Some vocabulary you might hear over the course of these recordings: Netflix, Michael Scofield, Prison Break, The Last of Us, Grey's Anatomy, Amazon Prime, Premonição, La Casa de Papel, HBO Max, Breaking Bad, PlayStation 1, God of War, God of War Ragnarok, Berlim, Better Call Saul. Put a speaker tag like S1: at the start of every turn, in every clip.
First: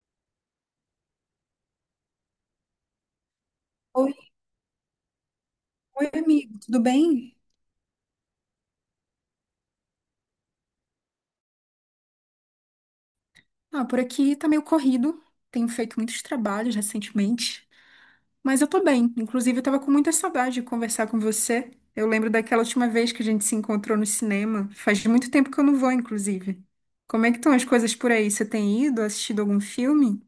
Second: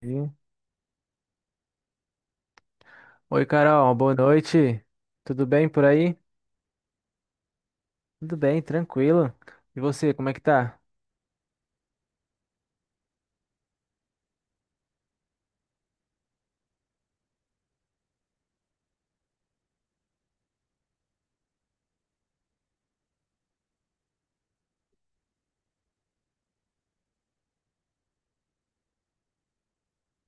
S1: Sim. Oi, Carol, boa
S2: Oi,
S1: noite. Tudo bem por aí?
S2: amigo, tudo bem?
S1: Tudo bem, tranquilo. E você, como é que tá?
S2: Ah, por aqui tá meio corrido. Tenho feito muitos trabalhos recentemente, mas eu tô bem. Inclusive, eu tava com muita saudade de conversar com você. Eu lembro daquela última vez que a gente se encontrou no cinema. Faz muito tempo que eu não vou, inclusive. Como é que estão as coisas por aí? Você tem ido, assistido algum filme?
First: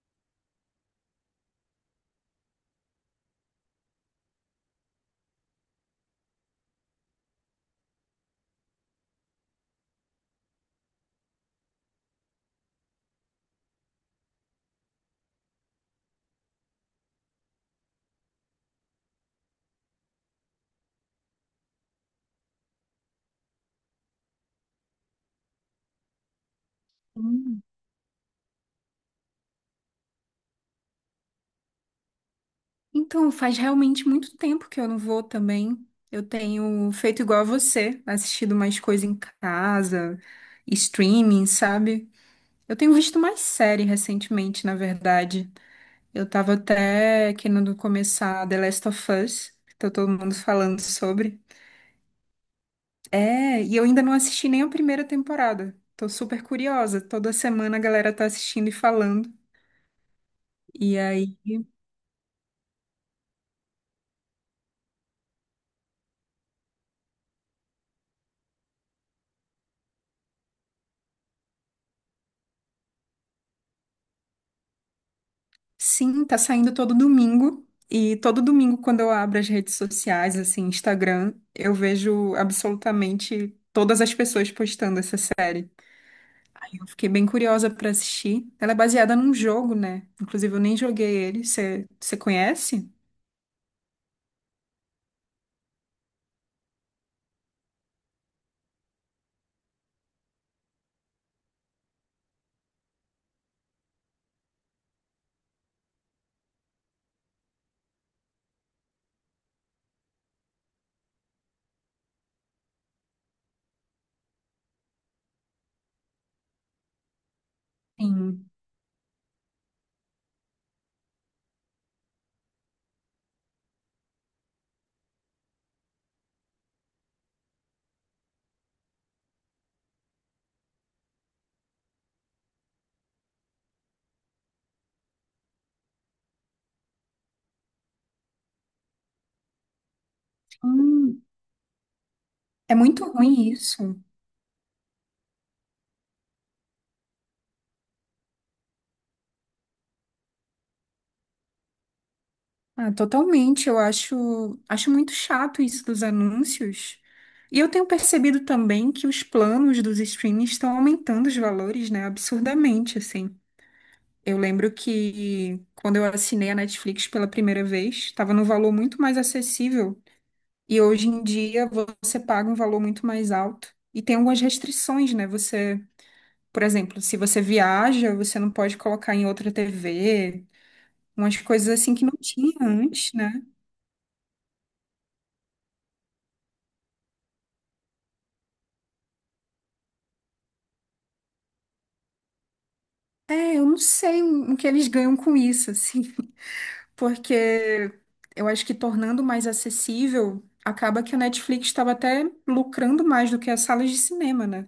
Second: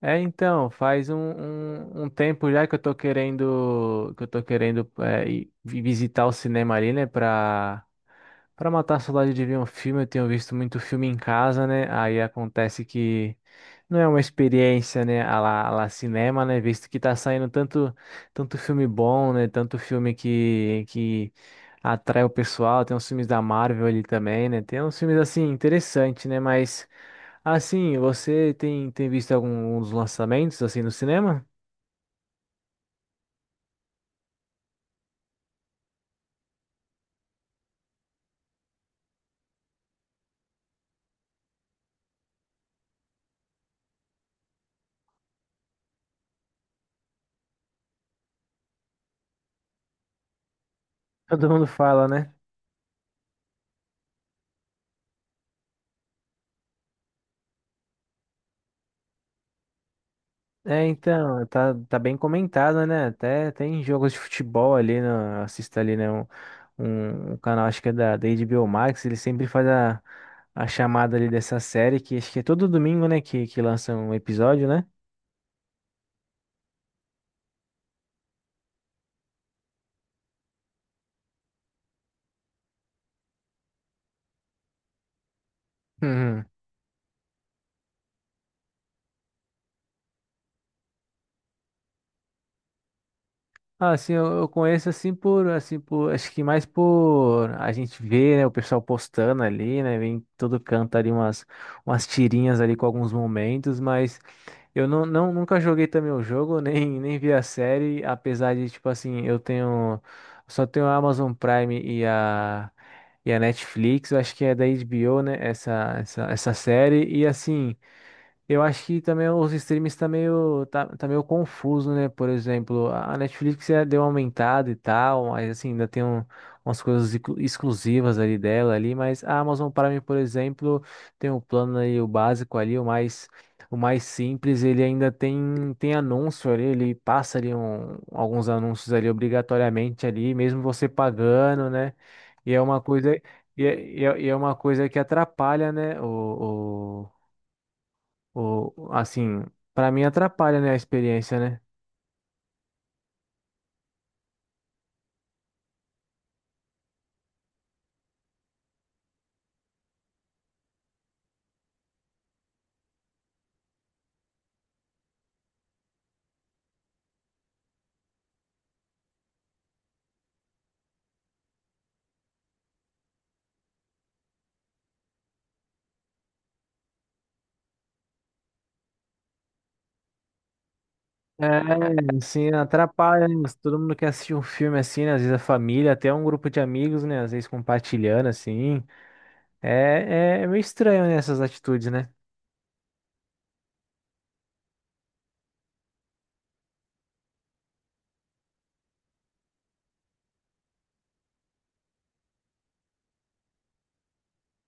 S1: Faz um tempo já que eu tô querendo ir visitar o cinema ali, né, pra matar a saudade de ver um filme. Eu tenho visto muito filme em casa, né, aí acontece que não é uma experiência, né, a lá cinema, né, visto que tá saindo tanto filme bom, né, tanto filme que atrai o pessoal. Tem uns filmes da Marvel ali também, né, tem uns filmes, assim, interessantes, né, mas...
S2: Hum.
S1: Assim, você tem visto algum um dos lançamentos assim no cinema?
S2: Então, faz realmente muito tempo que eu não vou também. Eu tenho feito igual a você, assistido mais coisa em casa, streaming, sabe? Eu tenho visto mais série recentemente, na verdade. Eu tava até querendo começar The Last of Us, que tá todo mundo falando sobre.
S1: Todo mundo fala, né?
S2: É, e eu ainda não assisti nem a primeira temporada. Tô super curiosa. Toda semana a galera tá assistindo e falando.
S1: É,
S2: E aí,
S1: então, tá bem comentado, né? Até tem jogos de futebol ali, né? Assista ali, né? Um canal, acho que é da HBO Max, ele sempre faz a chamada ali dessa série, que acho que é todo domingo, né? Que lança um episódio, né?
S2: sim, tá saindo todo domingo. E todo domingo, quando eu abro as redes sociais, assim, Instagram, eu vejo absolutamente todas as pessoas postando essa. Eu fiquei bem curiosa pra assistir. Ela é baseada num jogo, né? Inclusive, eu nem joguei ele. Você conhece?
S1: Ah, assim, eu conheço assim por, acho que mais por a gente ver, né, o pessoal postando ali, né, vem em todo canto ali umas tirinhas ali com alguns momentos, mas eu não nunca joguei também o jogo, nem vi a série, apesar de, tipo assim, eu tenho, só tenho a Amazon Prime e e a Netflix, eu acho que é da HBO, né, essa série, e assim...
S2: Sim.
S1: Eu acho que também os streams tá meio, tá meio confuso, né? Por exemplo, a Netflix já deu uma aumentada e tal, mas assim, ainda tem umas coisas exclusivas ali dela ali, mas a Amazon Prime, por exemplo, tem o plano aí, o básico ali, o mais simples, ele ainda tem, tem anúncio ali, ele passa ali alguns anúncios ali obrigatoriamente ali, mesmo você
S2: Hum,
S1: pagando, né? E é
S2: é
S1: uma
S2: muito
S1: coisa,
S2: ruim
S1: e é,
S2: isso.
S1: e é e é uma coisa que atrapalha, né? Ou assim, pra mim atrapalha, né, a experiência, né?
S2: Ah, totalmente. Eu acho, muito chato isso dos anúncios. E eu tenho percebido também que os planos dos streams estão aumentando os valores, né? Absurdamente, assim. Eu lembro que quando eu assinei a Netflix pela primeira vez, estava num valor muito mais acessível. E hoje em dia você paga um valor muito mais alto. E tem algumas restrições, né? Você, por exemplo, se você viaja, você não pode colocar em outra TV, umas coisas assim que não
S1: É, assim,
S2: tinha antes,
S1: atrapalha, né?
S2: né?
S1: Todo mundo quer assistir um filme assim, né? Às vezes a família, até um grupo de amigos, né? Às vezes compartilhando, assim. É meio estranho, né, essas atitudes, né?
S2: É, eu não sei o que eles ganham com isso, assim, porque eu acho que tornando mais acessível, acaba que a Netflix estava até lucrando mais do que as salas de cinema, né?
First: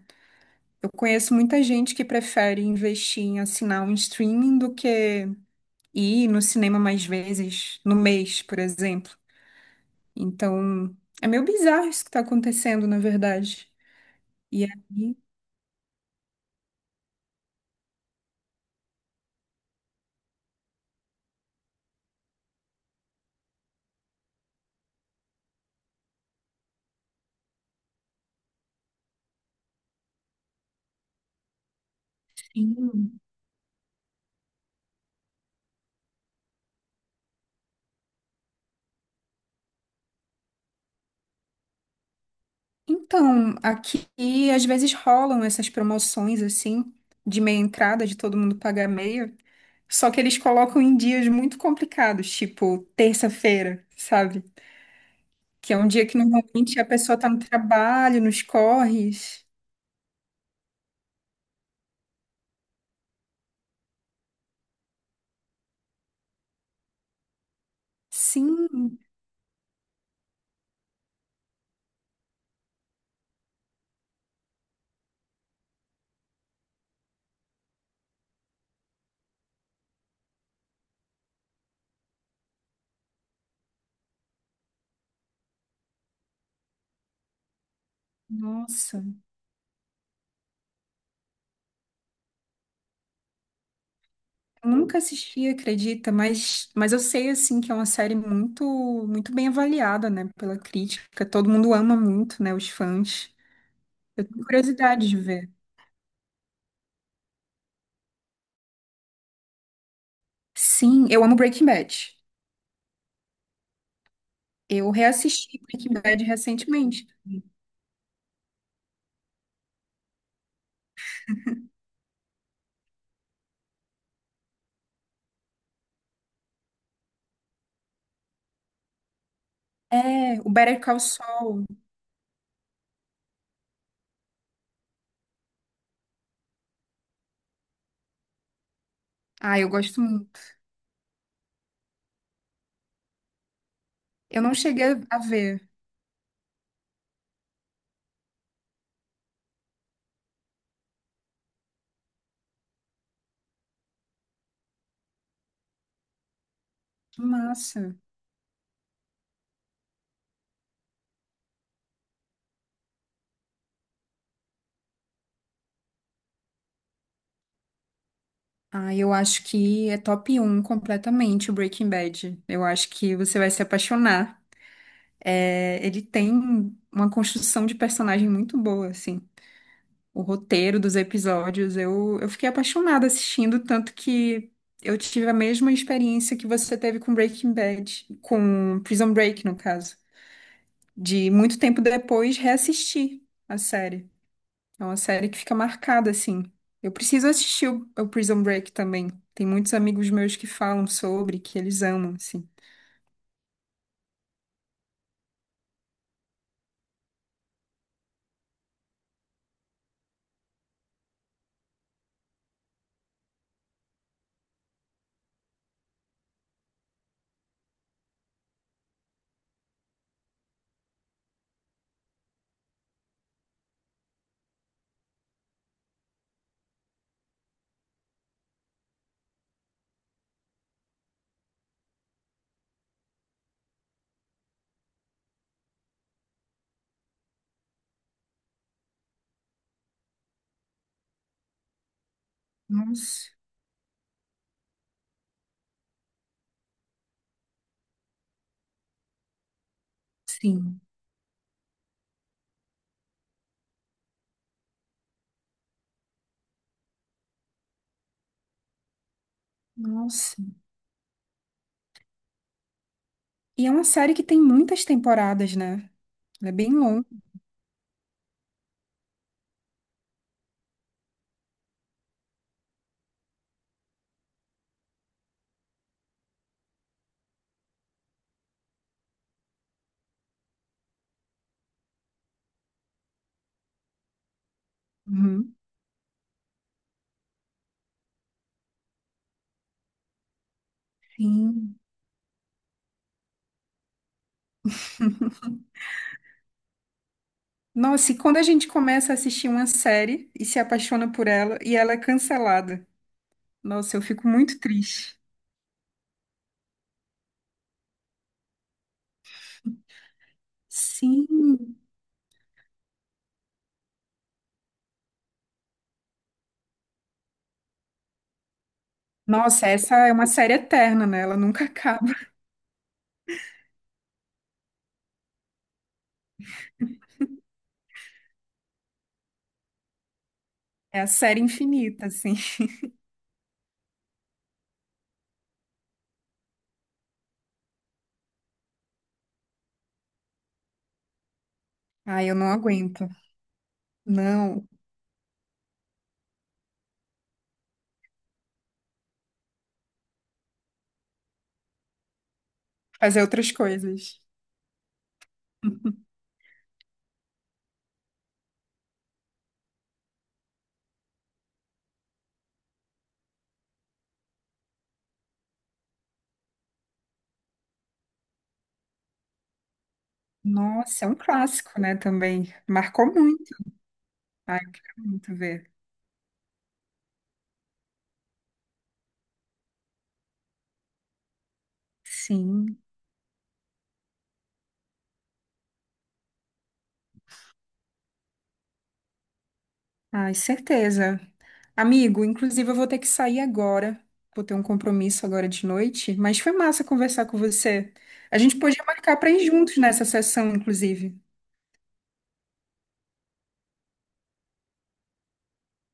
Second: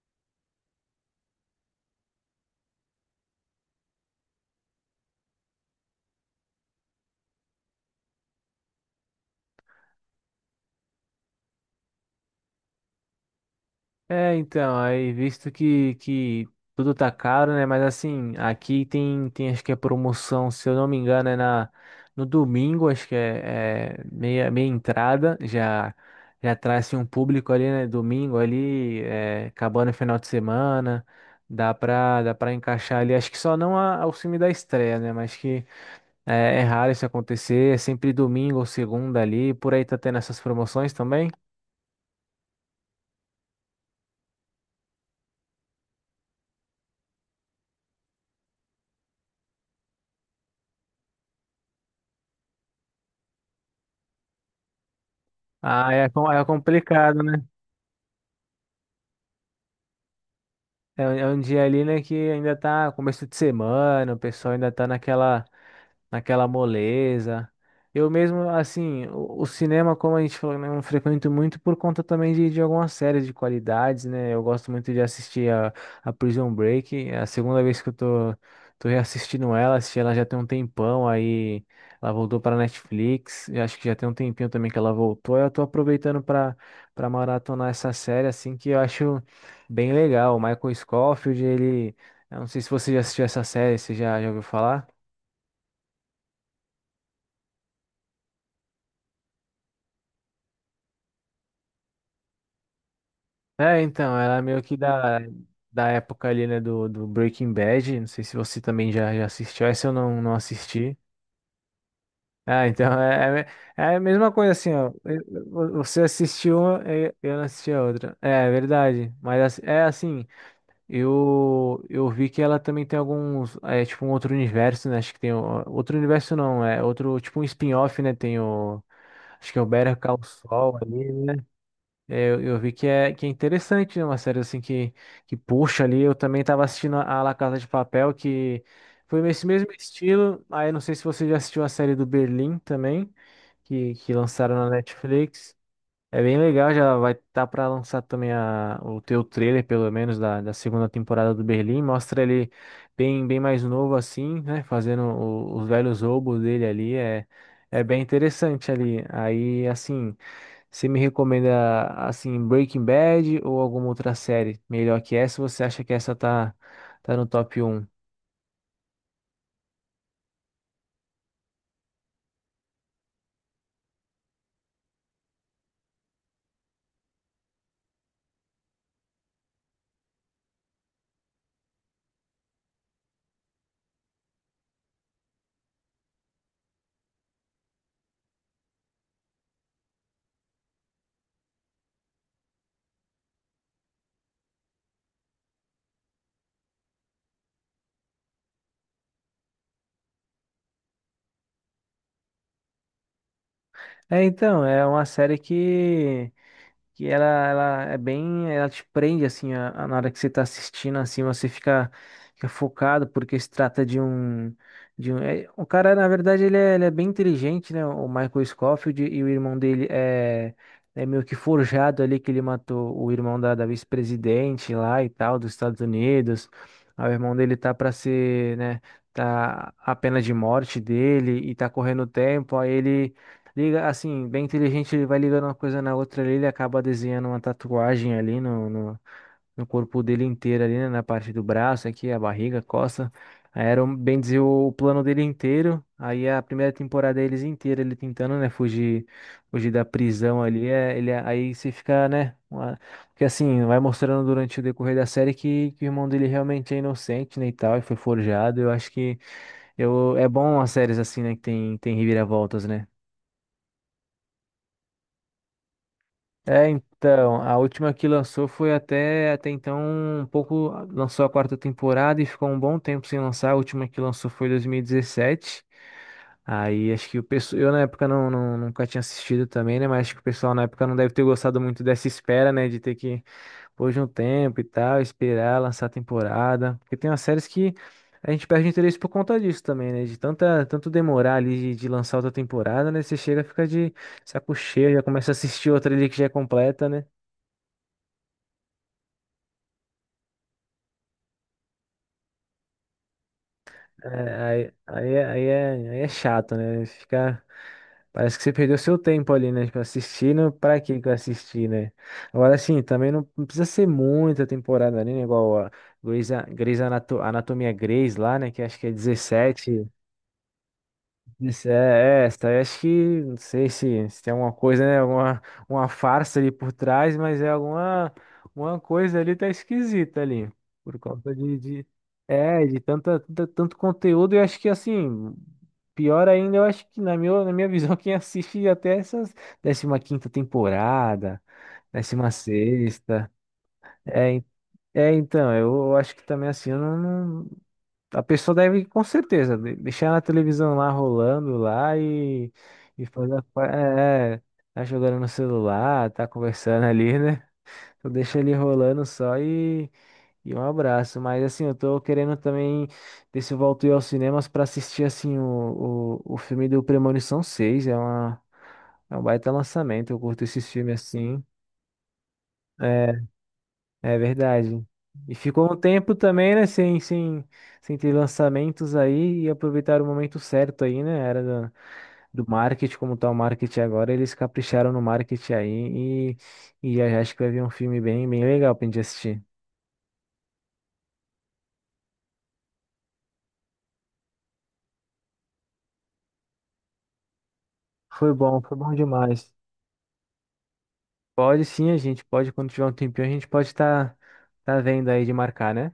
S2: Eu conheço muita gente que prefere investir em assinar um streaming do que e ir no cinema mais vezes no mês, por exemplo. Então, é meio bizarro isso que está acontecendo, na verdade.
S1: É,
S2: E
S1: então, aí
S2: aí,
S1: visto que tudo tá caro, né? Mas assim, aqui tem, tem acho que é promoção, se eu não me engano, é no domingo, acho que é, é meia, meia entrada, já traz assim, um público ali, né? Domingo ali, é, acabando o final de semana, dá pra encaixar ali,
S2: sim.
S1: acho que só não a, ao filme da estreia, né? Mas que é, é raro isso acontecer, é sempre domingo ou segunda ali, por aí tá tendo essas promoções também.
S2: Então, aqui às vezes rolam essas promoções assim, de meia entrada, de todo mundo pagar meia. Só que eles colocam em dias muito complicados, tipo terça-feira, sabe? Que é um
S1: Ah,
S2: dia
S1: é,
S2: que
S1: é
S2: normalmente a pessoa
S1: complicado,
S2: tá no
S1: né?
S2: trabalho, nos corres.
S1: É, é um dia ali, né, que ainda tá começo de semana, o pessoal ainda tá naquela moleza. Eu mesmo,
S2: Sim,
S1: assim, o cinema, como a gente falou, né, eu frequento muito por conta também de algumas séries de qualidades, né? Eu gosto muito de assistir a Prison Break. É a segunda vez que eu tô reassistindo ela, assisti ela já tem um tempão, aí ela voltou para Netflix. Eu acho que já tem um tempinho também que ela voltou. Eu tô aproveitando para maratonar essa série, assim, que eu
S2: nossa.
S1: acho bem legal. O Michael Scofield, ele. Eu não sei se você já assistiu essa série, você já ouviu
S2: Eu
S1: falar?
S2: nunca assisti, acredita, mas eu sei assim que é uma série muito muito bem avaliada, né, pela crítica. Todo mundo ama muito, né, os fãs.
S1: É, então,
S2: Eu
S1: era
S2: tenho
S1: meio que
S2: curiosidade de ver.
S1: da época ali, né, do Breaking Bad. Não sei se você também já assistiu, essa eu não assisti.
S2: Sim, eu amo Breaking Bad.
S1: Ah, então é a mesma coisa assim,
S2: Eu
S1: ó.
S2: reassisti Breaking
S1: Você
S2: Bad
S1: assistiu uma,
S2: recentemente.
S1: eu não assisti a outra. É, é verdade. Mas assim, é assim, eu vi que ela também tem alguns. É tipo um outro universo, né? Acho que tem. Outro universo não, é outro, tipo um spin-off, né? Tem o. Acho que é o Better Call
S2: É, o
S1: Saul
S2: Better Call
S1: ali.
S2: Saul.
S1: É, eu vi que é interessante, né? Uma série assim que puxa ali. Eu também estava assistindo a La Casa de Papel, que foi esse
S2: Ah,
S1: mesmo
S2: eu gosto muito.
S1: estilo. Aí não sei se você já assistiu a série do Berlim também, que
S2: Eu não
S1: lançaram na
S2: cheguei a
S1: Netflix.
S2: ver.
S1: É bem legal, já vai estar para lançar também a, o teu trailer, pelo menos, da segunda temporada do Berlim. Mostra ele bem mais novo assim, né? Fazendo os velhos roubos dele ali.
S2: Que
S1: É, é
S2: massa.
S1: bem interessante ali. Aí, assim. Você me recomenda, assim, Breaking Bad ou alguma outra série melhor que essa? Você acha que essa tá no top um?
S2: Ah, eu acho que é top um completamente o Breaking Bad. Eu acho que você vai se apaixonar. É, ele tem uma construção de personagem muito boa, assim. O roteiro dos episódios, eu fiquei apaixonada assistindo, tanto que eu tive a mesma experiência que você teve com Breaking Bad, com Prison Break, no caso, de muito tempo depois reassistir a série. É uma série que fica marcada, assim. Eu preciso assistir o Prison Break também. Tem muitos amigos meus que falam sobre, que eles amam, assim.
S1: É, então, é uma série que ela é bem, ela te prende assim na hora que você tá assistindo assim, você fica focado porque se trata de um o cara na verdade ele é bem inteligente, né? O Michael Scofield e o irmão dele é é meio que forjado ali que ele matou o irmão da vice-presidente lá e tal dos Estados Unidos. Aí o irmão dele tá para ser, né, tá a pena de morte dele e tá correndo o tempo, aí ele liga, assim, bem inteligente, ele vai ligando uma coisa na outra ali, ele acaba desenhando uma tatuagem ali no corpo dele inteiro ali, né, na parte do braço aqui, a barriga, a costa.
S2: Nossa,
S1: Aí era, bem dizer, o plano dele inteiro. Aí a primeira temporada é eles inteira, ele tentando, né, fugir da prisão ali,
S2: sim.
S1: é, ele, aí você fica, né, porque assim, vai mostrando durante o decorrer da série que o irmão dele realmente é inocente, né, e tal, e foi forjado. Eu acho que eu, é
S2: Nossa.
S1: bom as séries assim, né, que tem, tem reviravoltas, né?
S2: E é uma série que tem muitas temporadas, né? Ela é
S1: É,
S2: bem longa.
S1: então, a última que lançou foi até, até então um pouco, lançou a quarta temporada e ficou um bom tempo sem lançar. A última que lançou foi 2017. Aí acho que o pessoal, eu na época nunca tinha assistido também, né? Mas acho que o pessoal na época não deve ter gostado muito dessa espera, né? De ter que pôr de um tempo e tal,
S2: Uhum.
S1: esperar lançar a temporada. Porque tem umas séries que a gente perde interesse por conta disso também, né? De tanto demorar ali
S2: Sim.
S1: de lançar outra temporada, né? Você chega, fica de saco cheio, já começa a assistir outra ali que já é completa, né?
S2: Nossa, e quando a gente começa a assistir uma série e se apaixona por ela e ela é cancelada, nossa, eu fico muito triste.
S1: Aí é chato, né? Fica, parece que você perdeu seu tempo ali, né? Tipo, assistindo, pra que que eu assisti,
S2: Sim.
S1: né? Agora, assim, também não precisa ser muita temporada ali, né? Igual a Anatomia Grey's lá, né? Que acho que é
S2: Nossa,
S1: 17
S2: essa é uma série eterna, né? Ela nunca
S1: isso
S2: acaba.
S1: é, é essa. Eu acho que não sei se tem alguma coisa, né? Alguma uma farsa ali por trás, mas é alguma uma coisa ali tá esquisita ali. Por
S2: É a
S1: conta
S2: série
S1: de
S2: infinita, assim.
S1: é, de tanto conteúdo, eu acho que assim, pior ainda, eu acho que na na minha visão, quem assiste até essas décima quinta temporada,
S2: Ai,
S1: décima
S2: eu não aguento.
S1: sexta. É, en-
S2: Não,
S1: então, eu acho que também assim, eu não. A pessoa deve, com certeza, deixar na televisão lá rolando lá e
S2: fazer
S1: fazer, a
S2: outras
S1: pa-
S2: coisas.
S1: é, é, tá jogando no celular, tá conversando ali, né? Então deixa ele rolando só e um abraço. Mas assim, eu tô querendo também ver se eu volto eu aos cinemas pra assistir assim o filme do Premonição 6. É uma, é um baita lançamento, eu curto esses filmes
S2: Nossa, é um
S1: assim.
S2: clássico, né, também. Marcou
S1: É,
S2: muito.
S1: é
S2: Ai, eu
S1: verdade.
S2: quero
S1: E
S2: muito ver.
S1: ficou um tempo também, né, sem ter lançamentos aí e aproveitaram o momento certo aí, né? Era da-
S2: Sim.
S1: marketing, como tá o marketing agora, eles capricharam no marketing aí e eu acho que vai vir um filme bem legal pra gente assistir.
S2: Ai, certeza. Amigo, inclusive eu vou ter que sair agora. Vou ter um compromisso agora de noite, mas foi massa conversar com você. A gente
S1: Foi
S2: podia
S1: bom
S2: marcar para ir
S1: demais.
S2: juntos nessa sessão, inclusive.
S1: Pode sim, a gente pode, quando tiver um tempinho, a gente pode tá vendo aí de marcar, né?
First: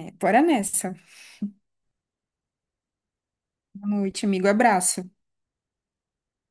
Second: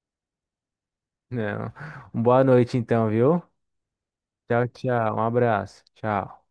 S2: É, bora nessa.
S1: Não. Boa noite então, viu?
S2: Boa noite, amigo.
S1: Tchau,
S2: Abraço.
S1: tchau. Um abraço. Tchau.